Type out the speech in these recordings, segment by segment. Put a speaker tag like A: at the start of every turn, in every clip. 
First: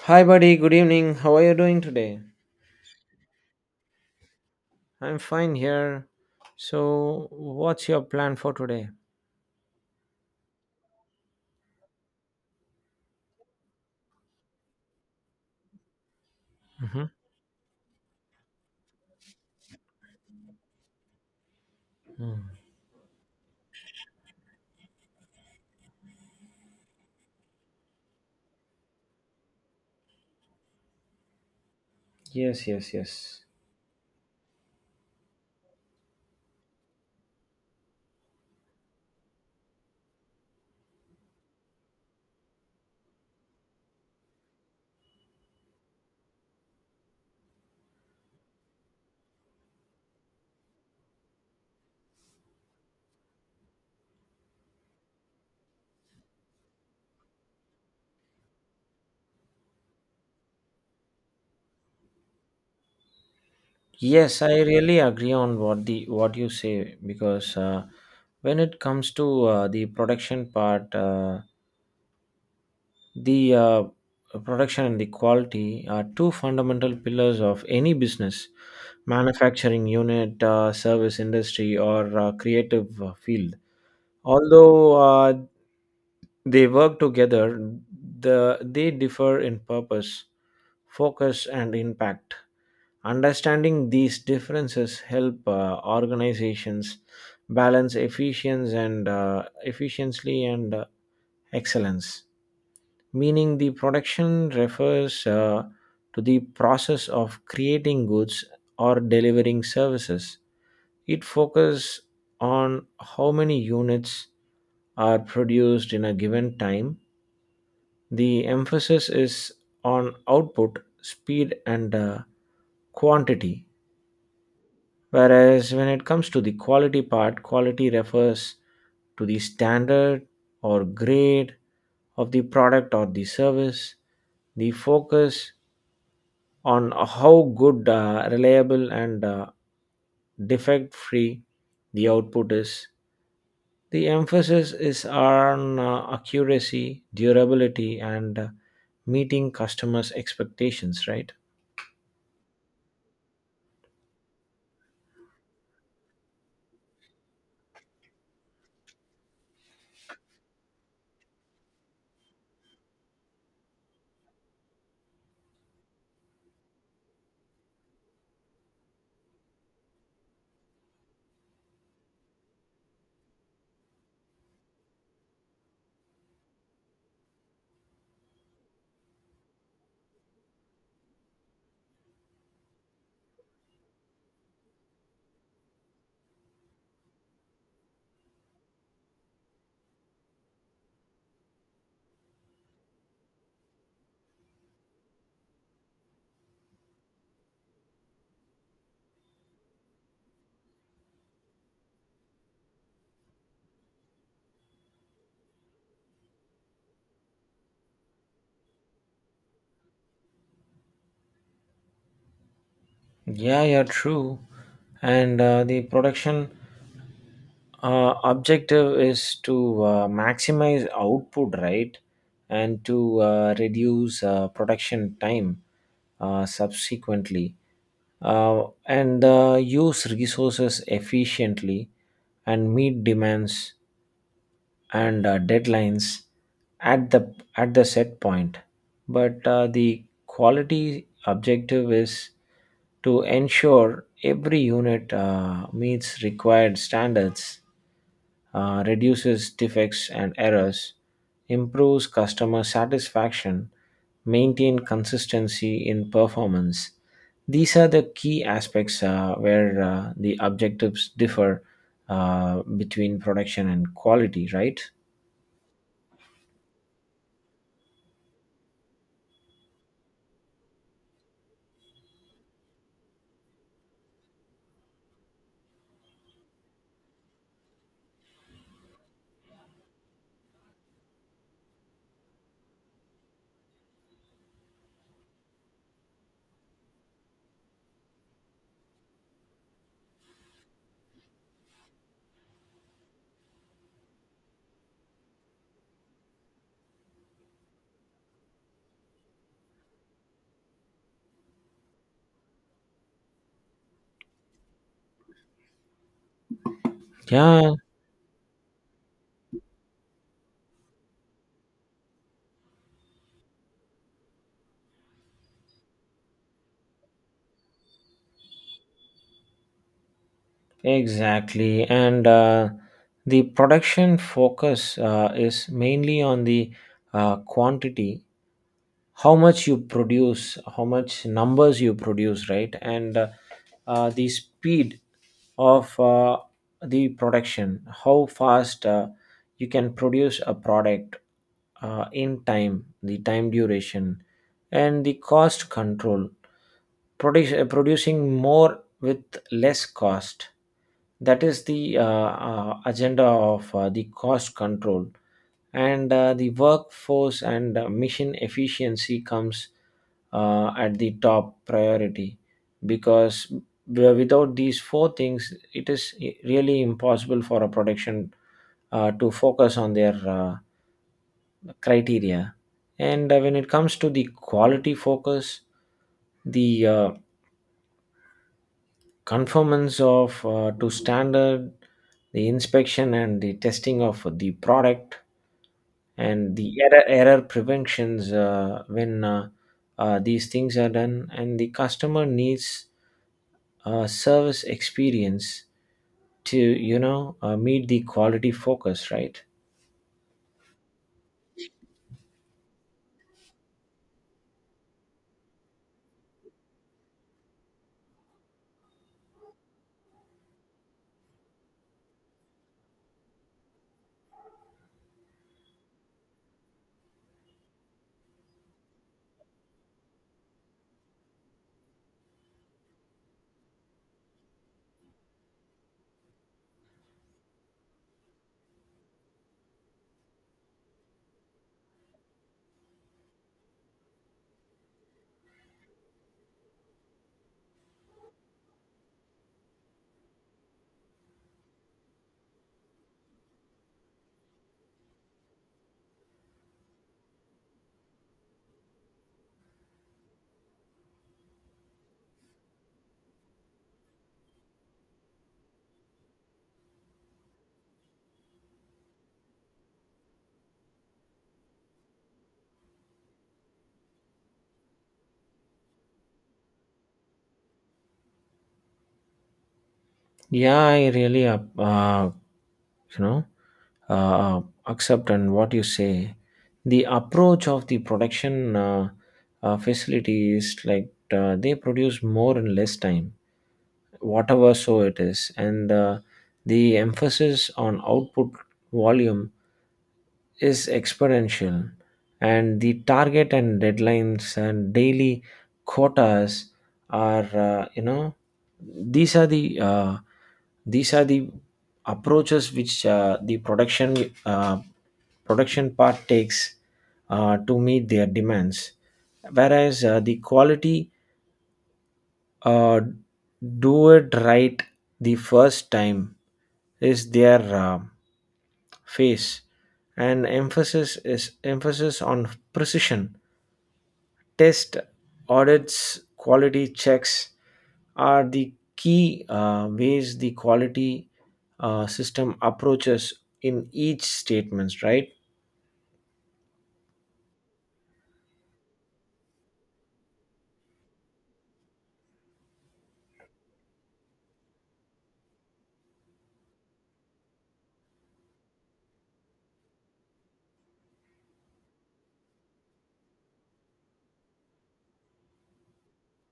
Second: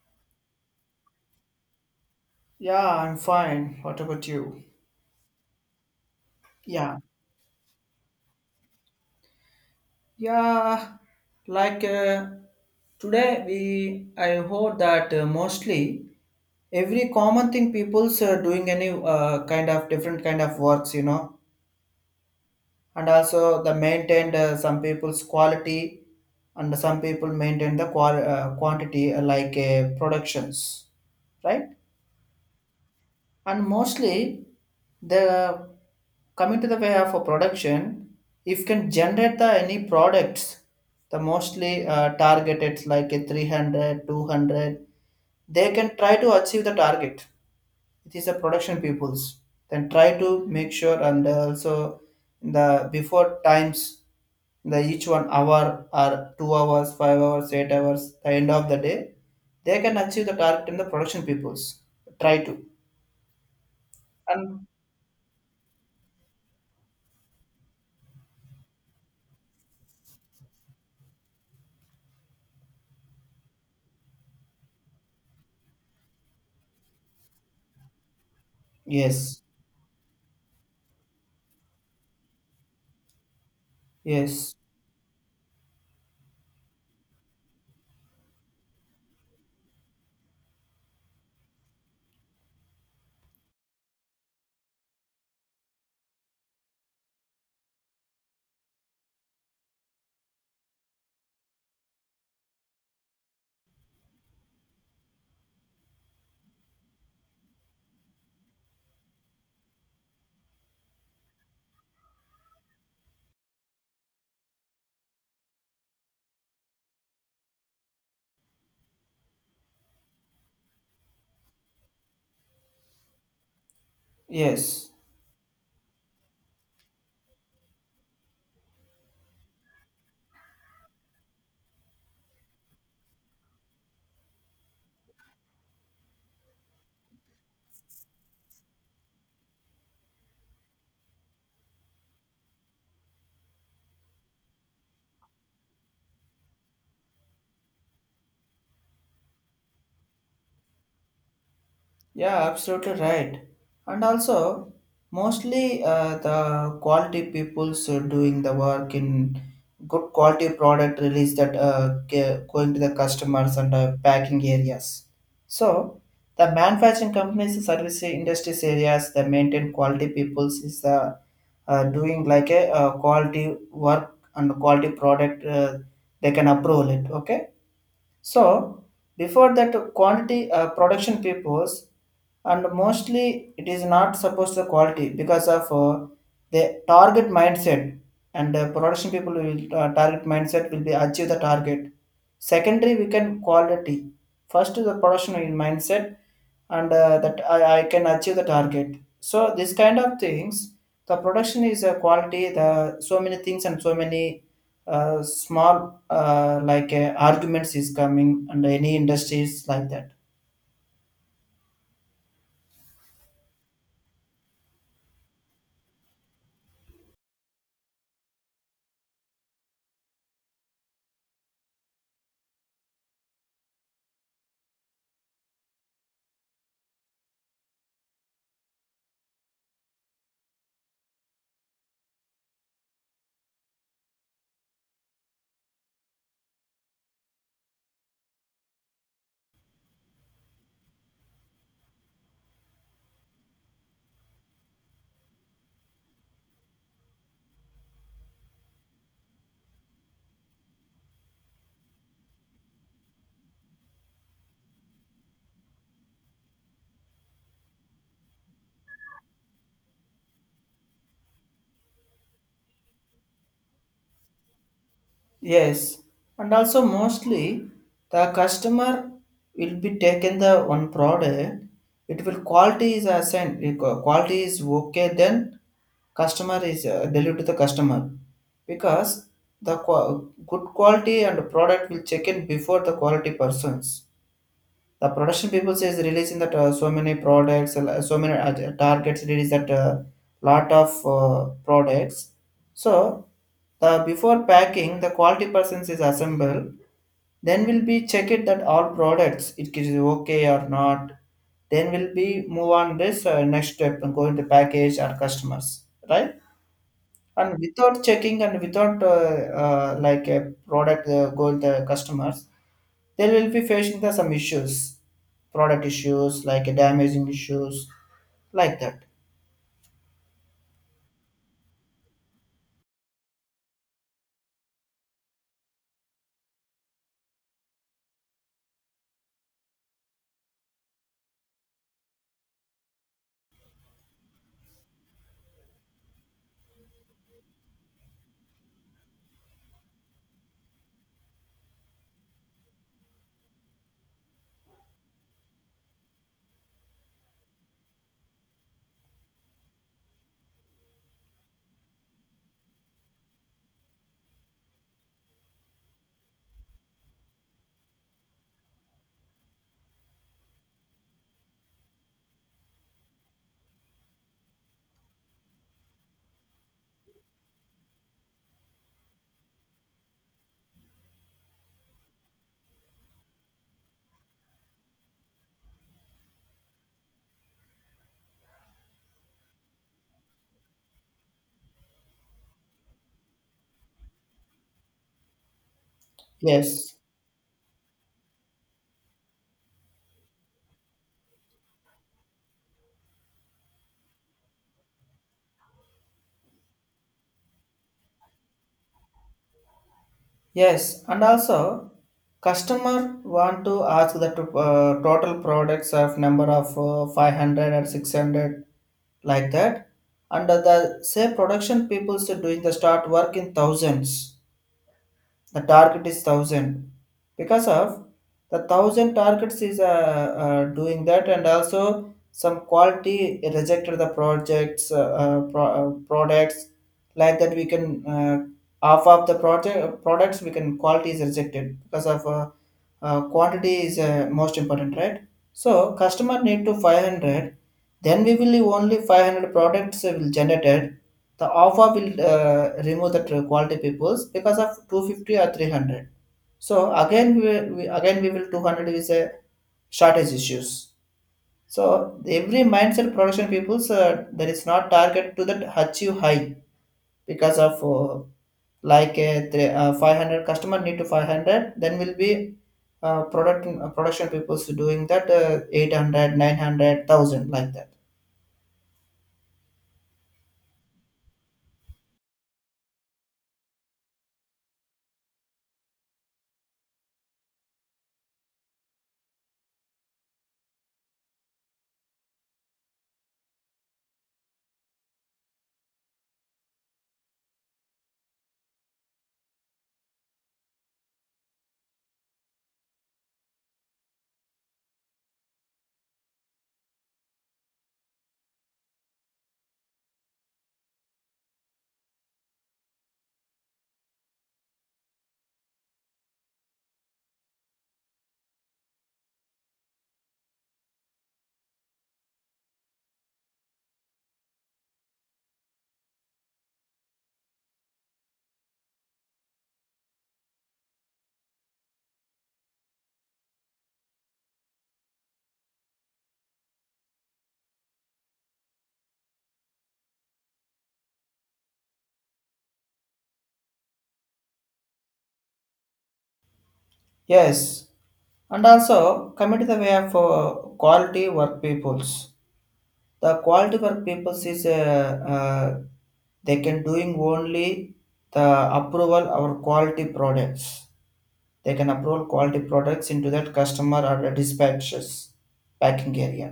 A: Hi, buddy. Good evening. How are you doing today?
B: Yeah, I'm fine. What about you?
A: I'm fine here.
B: Yeah.
A: So, what's your plan for today?
B: Yeah, like uh, today we I heard that mostly
A: Hmm.
B: every common thing people's doing any kind of different kind of works, you know, and also the maintained some people's quality and some people maintain the quantity like productions, right?
A: Yes, yes, yes.
B: And mostly the coming to the way of a production if can generate the any products the mostly targeted like a 300, 200, they can try to achieve the target. It is a production peoples, then try to make sure. And also the before times, the each 1 hour or 2 hours, 5 hours, 8 hours, the end of the day they can achieve the target in the production peoples try to
A: Yes, I
B: and
A: really agree on what you say because when it comes to the production part, the production and the quality are two fundamental pillars of any business,
B: yes,
A: manufacturing unit, service industry, or creative field.
B: yes,
A: Although they work together, they differ in purpose, focus, and impact. Understanding these differences help organizations balance efficiency and excellence. Meaning, the production refers to the process of creating goods or delivering services. It focuses on how many units are produced in a given time. The emphasis is on output, speed, and quantity.
B: yes.
A: Whereas when it comes to the quality part, quality refers to the standard or grade of the product or the service. The focus on how good, reliable, and defect free the output is. The emphasis is on accuracy, durability, and meeting customers' expectations, right?
B: Yeah, absolutely right. And also, mostly the quality people's doing the work in good quality product release that going to the customers and packing areas. So, the manufacturing companies, service industries areas, the maintain quality people's is doing like a quality work and quality product. They can approve it. Okay. So before that quantity production papers, and mostly it is not supposed to quality because of the target mindset. And production people will target mindset will be achieve the target. Secondary we can quality. First is the production in mindset and that I can achieve the target. So this kind of things, the production is a quality, the so many things and so many small arguments is coming and any industries like that.
A: Yeah, yeah, true. And the production objective is to maximize output, right? And to reduce production time subsequently. And use resources efficiently and meet demands and deadlines at the set point, but the quality objective is to ensure every unit meets required standards, reduces defects and errors, improves customer satisfaction, maintain consistency in performance. These are the key aspects where the objectives differ between production and quality, right?
B: Yes, and also mostly the customer will be taken the one product. It will quality is assigned. If, quality is okay, then customer is delivered to the customer, because the qua good quality and product will check in before the quality persons. The production people says releasing that so many products, so many targets release that lot of products. So the before packing, the quality persons is assembled, then will be check it that all products it is okay or not, then will be move on this next step and go into package our customers, right? And
A: Yeah,
B: without checking and without like a product go to the customers, they will be facing the some issues, product issues like damaging issues like that.
A: exactly. And the production focus is mainly on the quantity, how much you produce, how much numbers you produce, right? And the speed of the production, how fast you can produce a product in time, the time duration, and the cost control, producing more with less cost. That is the agenda of the cost control. And the workforce and mission efficiency comes at the top priority, because without these four things it is really impossible for a production to focus on their criteria. And when it comes to the quality focus, the conformance of to standard, the inspection and the testing of the product, and the
B: Yes,
A: error preventions, when these things are done, and the customer needs a service experience to, you know, meet the quality focus, right?
B: yes, and also customer want to ask the total products of number of 500 or 600 like that. And the say production people's doing the start work in thousands. The target is 1000 because of the 1000 targets is doing that. And also some quality rejected the projects products, like that we can uh, half of the project products we can quality is rejected because of quantity is most important, right? So customer need to 500, then we will only 500 products will generated. The offer will remove the quality peoples because of 250 or 300. So again we, will- we again we will 200 is a shortage issues. So every mindset production peoples that is not target to that achieve high, because of like a three, 500 customer need to 500, then will be production peoples doing that 800, like that.
A: Yeah, I really you know, uh, accept and what you say. The approach of the production facilities, like they produce more in less time, whatever so it is. And the emphasis on output volume is exponential, and the target and deadlines and daily quotas are, you know, these are the uh, these are the approaches which the uh, production part takes to meet their demands. Whereas the quality, uh, do it right the first time is their face, and emphasis on precision. Test, audits, quality checks are the key ways the quality system approaches in each statements, right?
B: Yes, and also coming to the way of quality work peoples. The quality work peoples is uh, they can doing only the approval or quality products. They can approve quality products into that customer or the dispatches packing area.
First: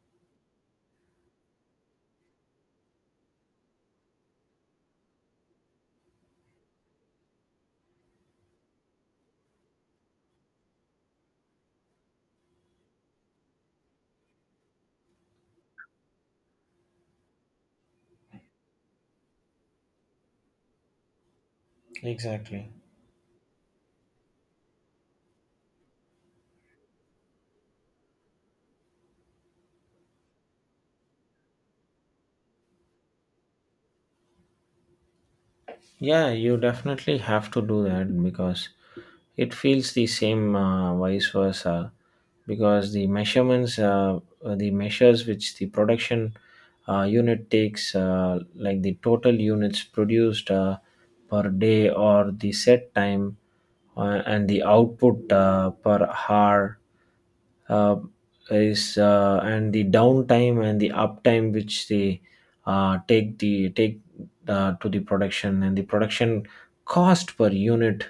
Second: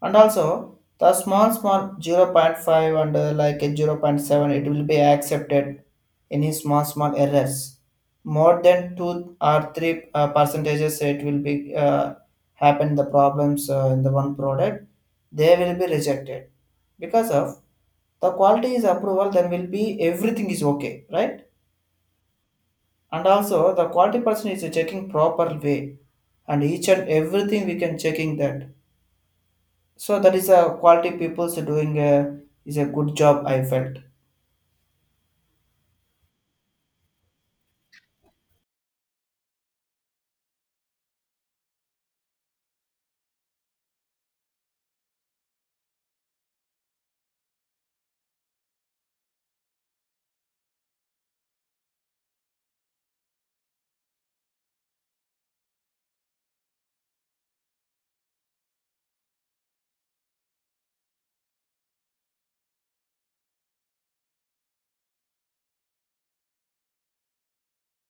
B: And also the small small 0. 0.5 and like a 0. 0.7, it will be accepted any small small errors. More than 2 or 3 percentages, it will be uh, happen the problems in the one product, they will be rejected, because of the quality is approval, then will be everything is okay, right?
A: Exactly.
B: And also the quality person is checking proper way, and each and everything we can checking that. So that is a quality people's doing a, is a good job, I felt.
A: Yeah, you definitely have to do that because it feels the same vice versa, because the measurements, the measures which the production unit takes, like the total units produced per day or the set time, and the output per hour, uh, is and the downtime and the uptime which they take to the production, and the production cost per unit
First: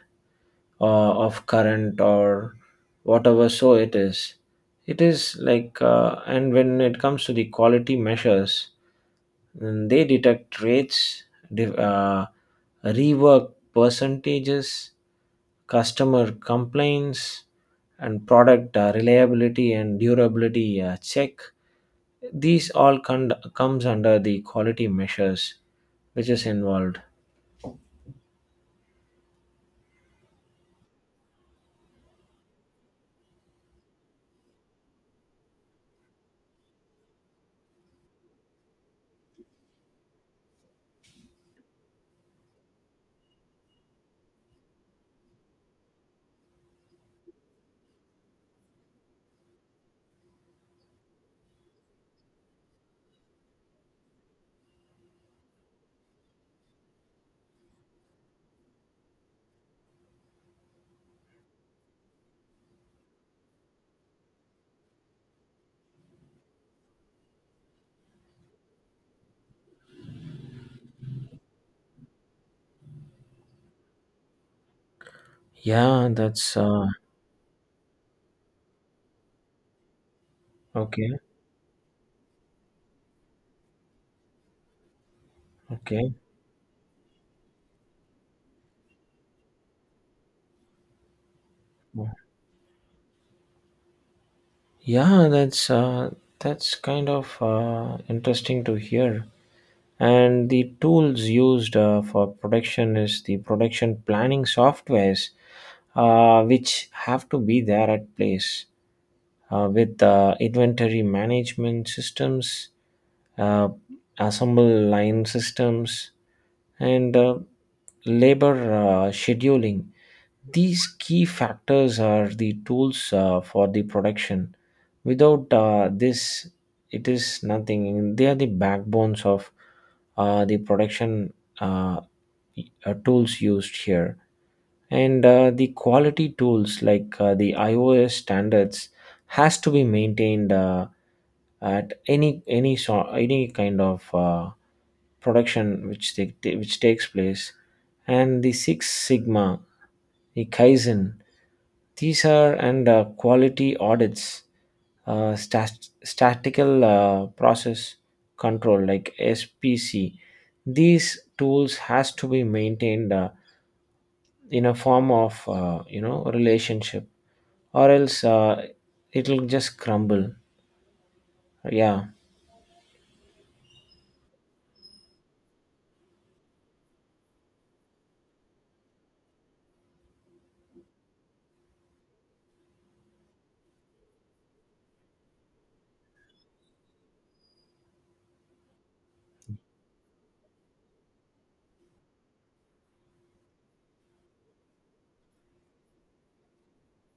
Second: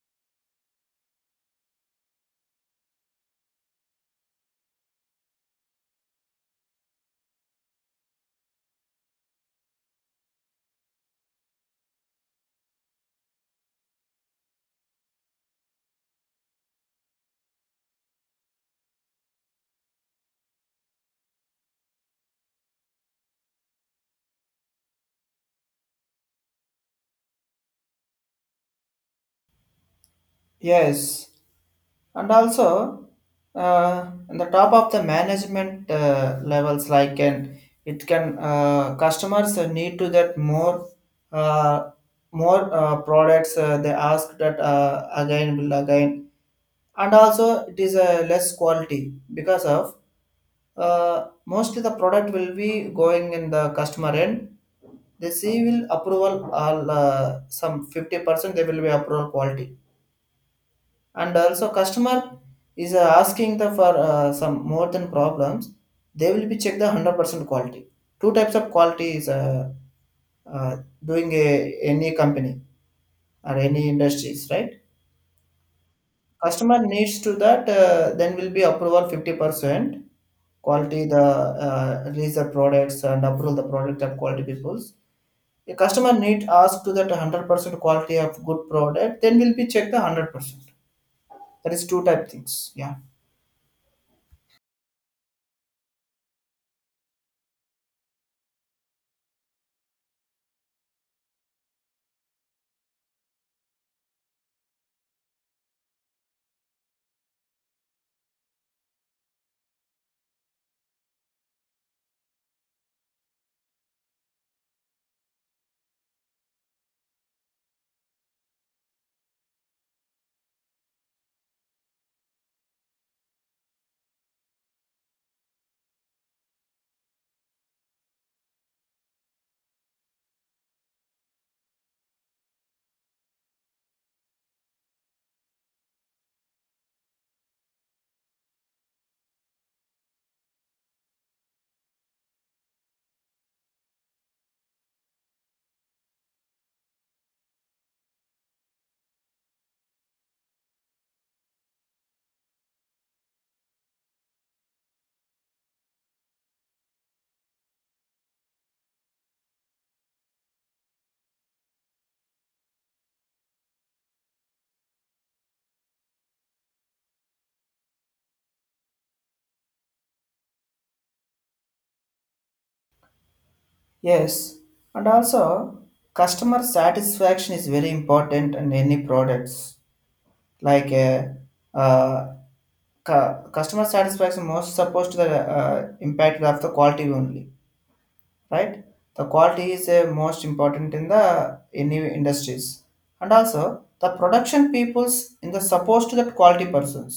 A: of current or whatever so it is. It is like, and when it comes to the quality measures, they detect rates, div- uh, rework percentages, customer complaints, and product reliability and durability check. These all comes under the quality measures which is involved.
B: Yes, and also on the top of the management levels, like and it can customers need to that more uh, more products they ask that again. And also it is a less quality, because of mostly the product will be going in the customer end. They see will approval all some 50% they will be approval quality. And also customer is asking the for some more than problems, they will be check the 100% quality. Two types of quality is uh, doing a, any company or any industries, right?
A: Yeah, that's
B: Customer needs to that then will be approval 50% quality
A: okay.
B: the release the products and approve the product of quality peoples. The
A: Okay.
B: customer need ask to that 100% quality of good product, then will be check the 100%. That is two type things. Yeah.
A: Yeah, that's kind of interesting to hear. And the tools used for production is the production planning softwares, which have to be there at place, with inventory management systems, uh, assemble line systems, and labor scheduling. These key factors are the tools for the production. Without this, it is nothing. They are the backbones of the production uh, tools used here. And the quality tools, like the iOS standards, has to be maintained at any so, any kind of production which which takes place. And the six sigma, the kaizen, these are, and quality audits, statistical process control, like spc. These tools has to be maintained in a form of, you know, relationship, or else it'll just crumble. Yeah.
B: Yes, and also customer satisfaction is very important in any products, like uh, customer satisfaction most supposed to the uh, impact of the quality only, right? The quality is most important in the any industries. And also the production peoples in the supposed to that quality persons,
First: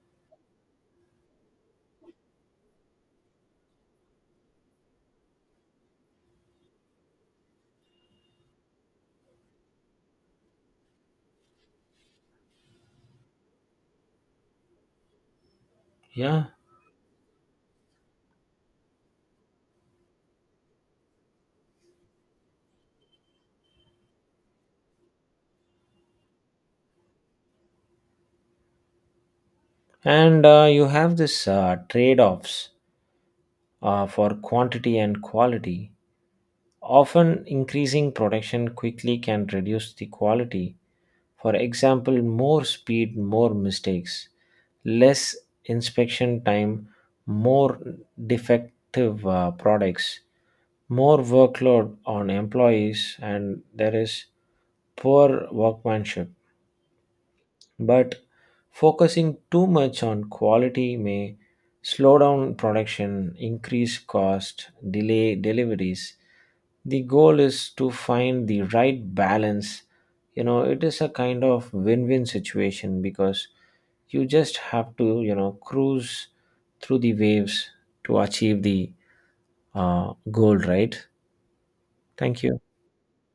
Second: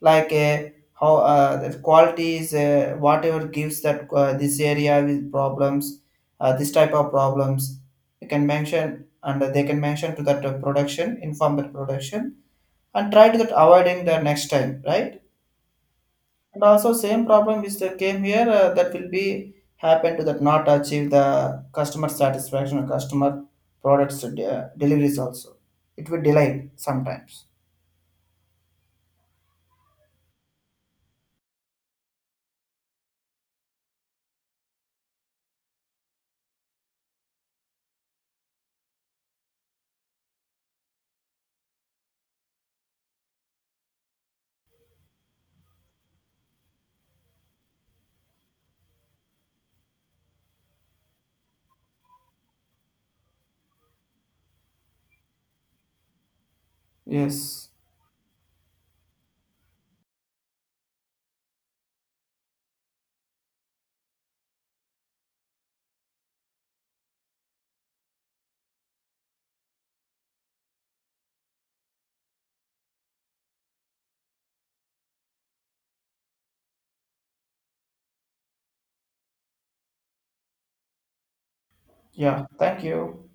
B: like how the quality is whatever gives that this area with problems, this type of problems, you can mention. And they can mention to that production, inform that production and try to that avoiding the next time, right?
A: Yeah.
B: And also same problem is that came here that will be happen to that not achieve the customer satisfaction or customer products deliveries also, it will delay sometimes.
A: And you have this trade-offs for quantity and quality. Often increasing production quickly can reduce the quality. For example, more speed, more mistakes, less inspection time, more defective products, more workload on employees, and there is poor workmanship.
B: Yes.
A: But focusing too much on quality may slow down production, increase cost, delay deliveries. The goal is to find the right balance. You know, it is a kind of win-win situation because you just have to, you know, cruise through the waves to achieve the goal, right? Thank
B: Yeah,
A: you.
B: thank you.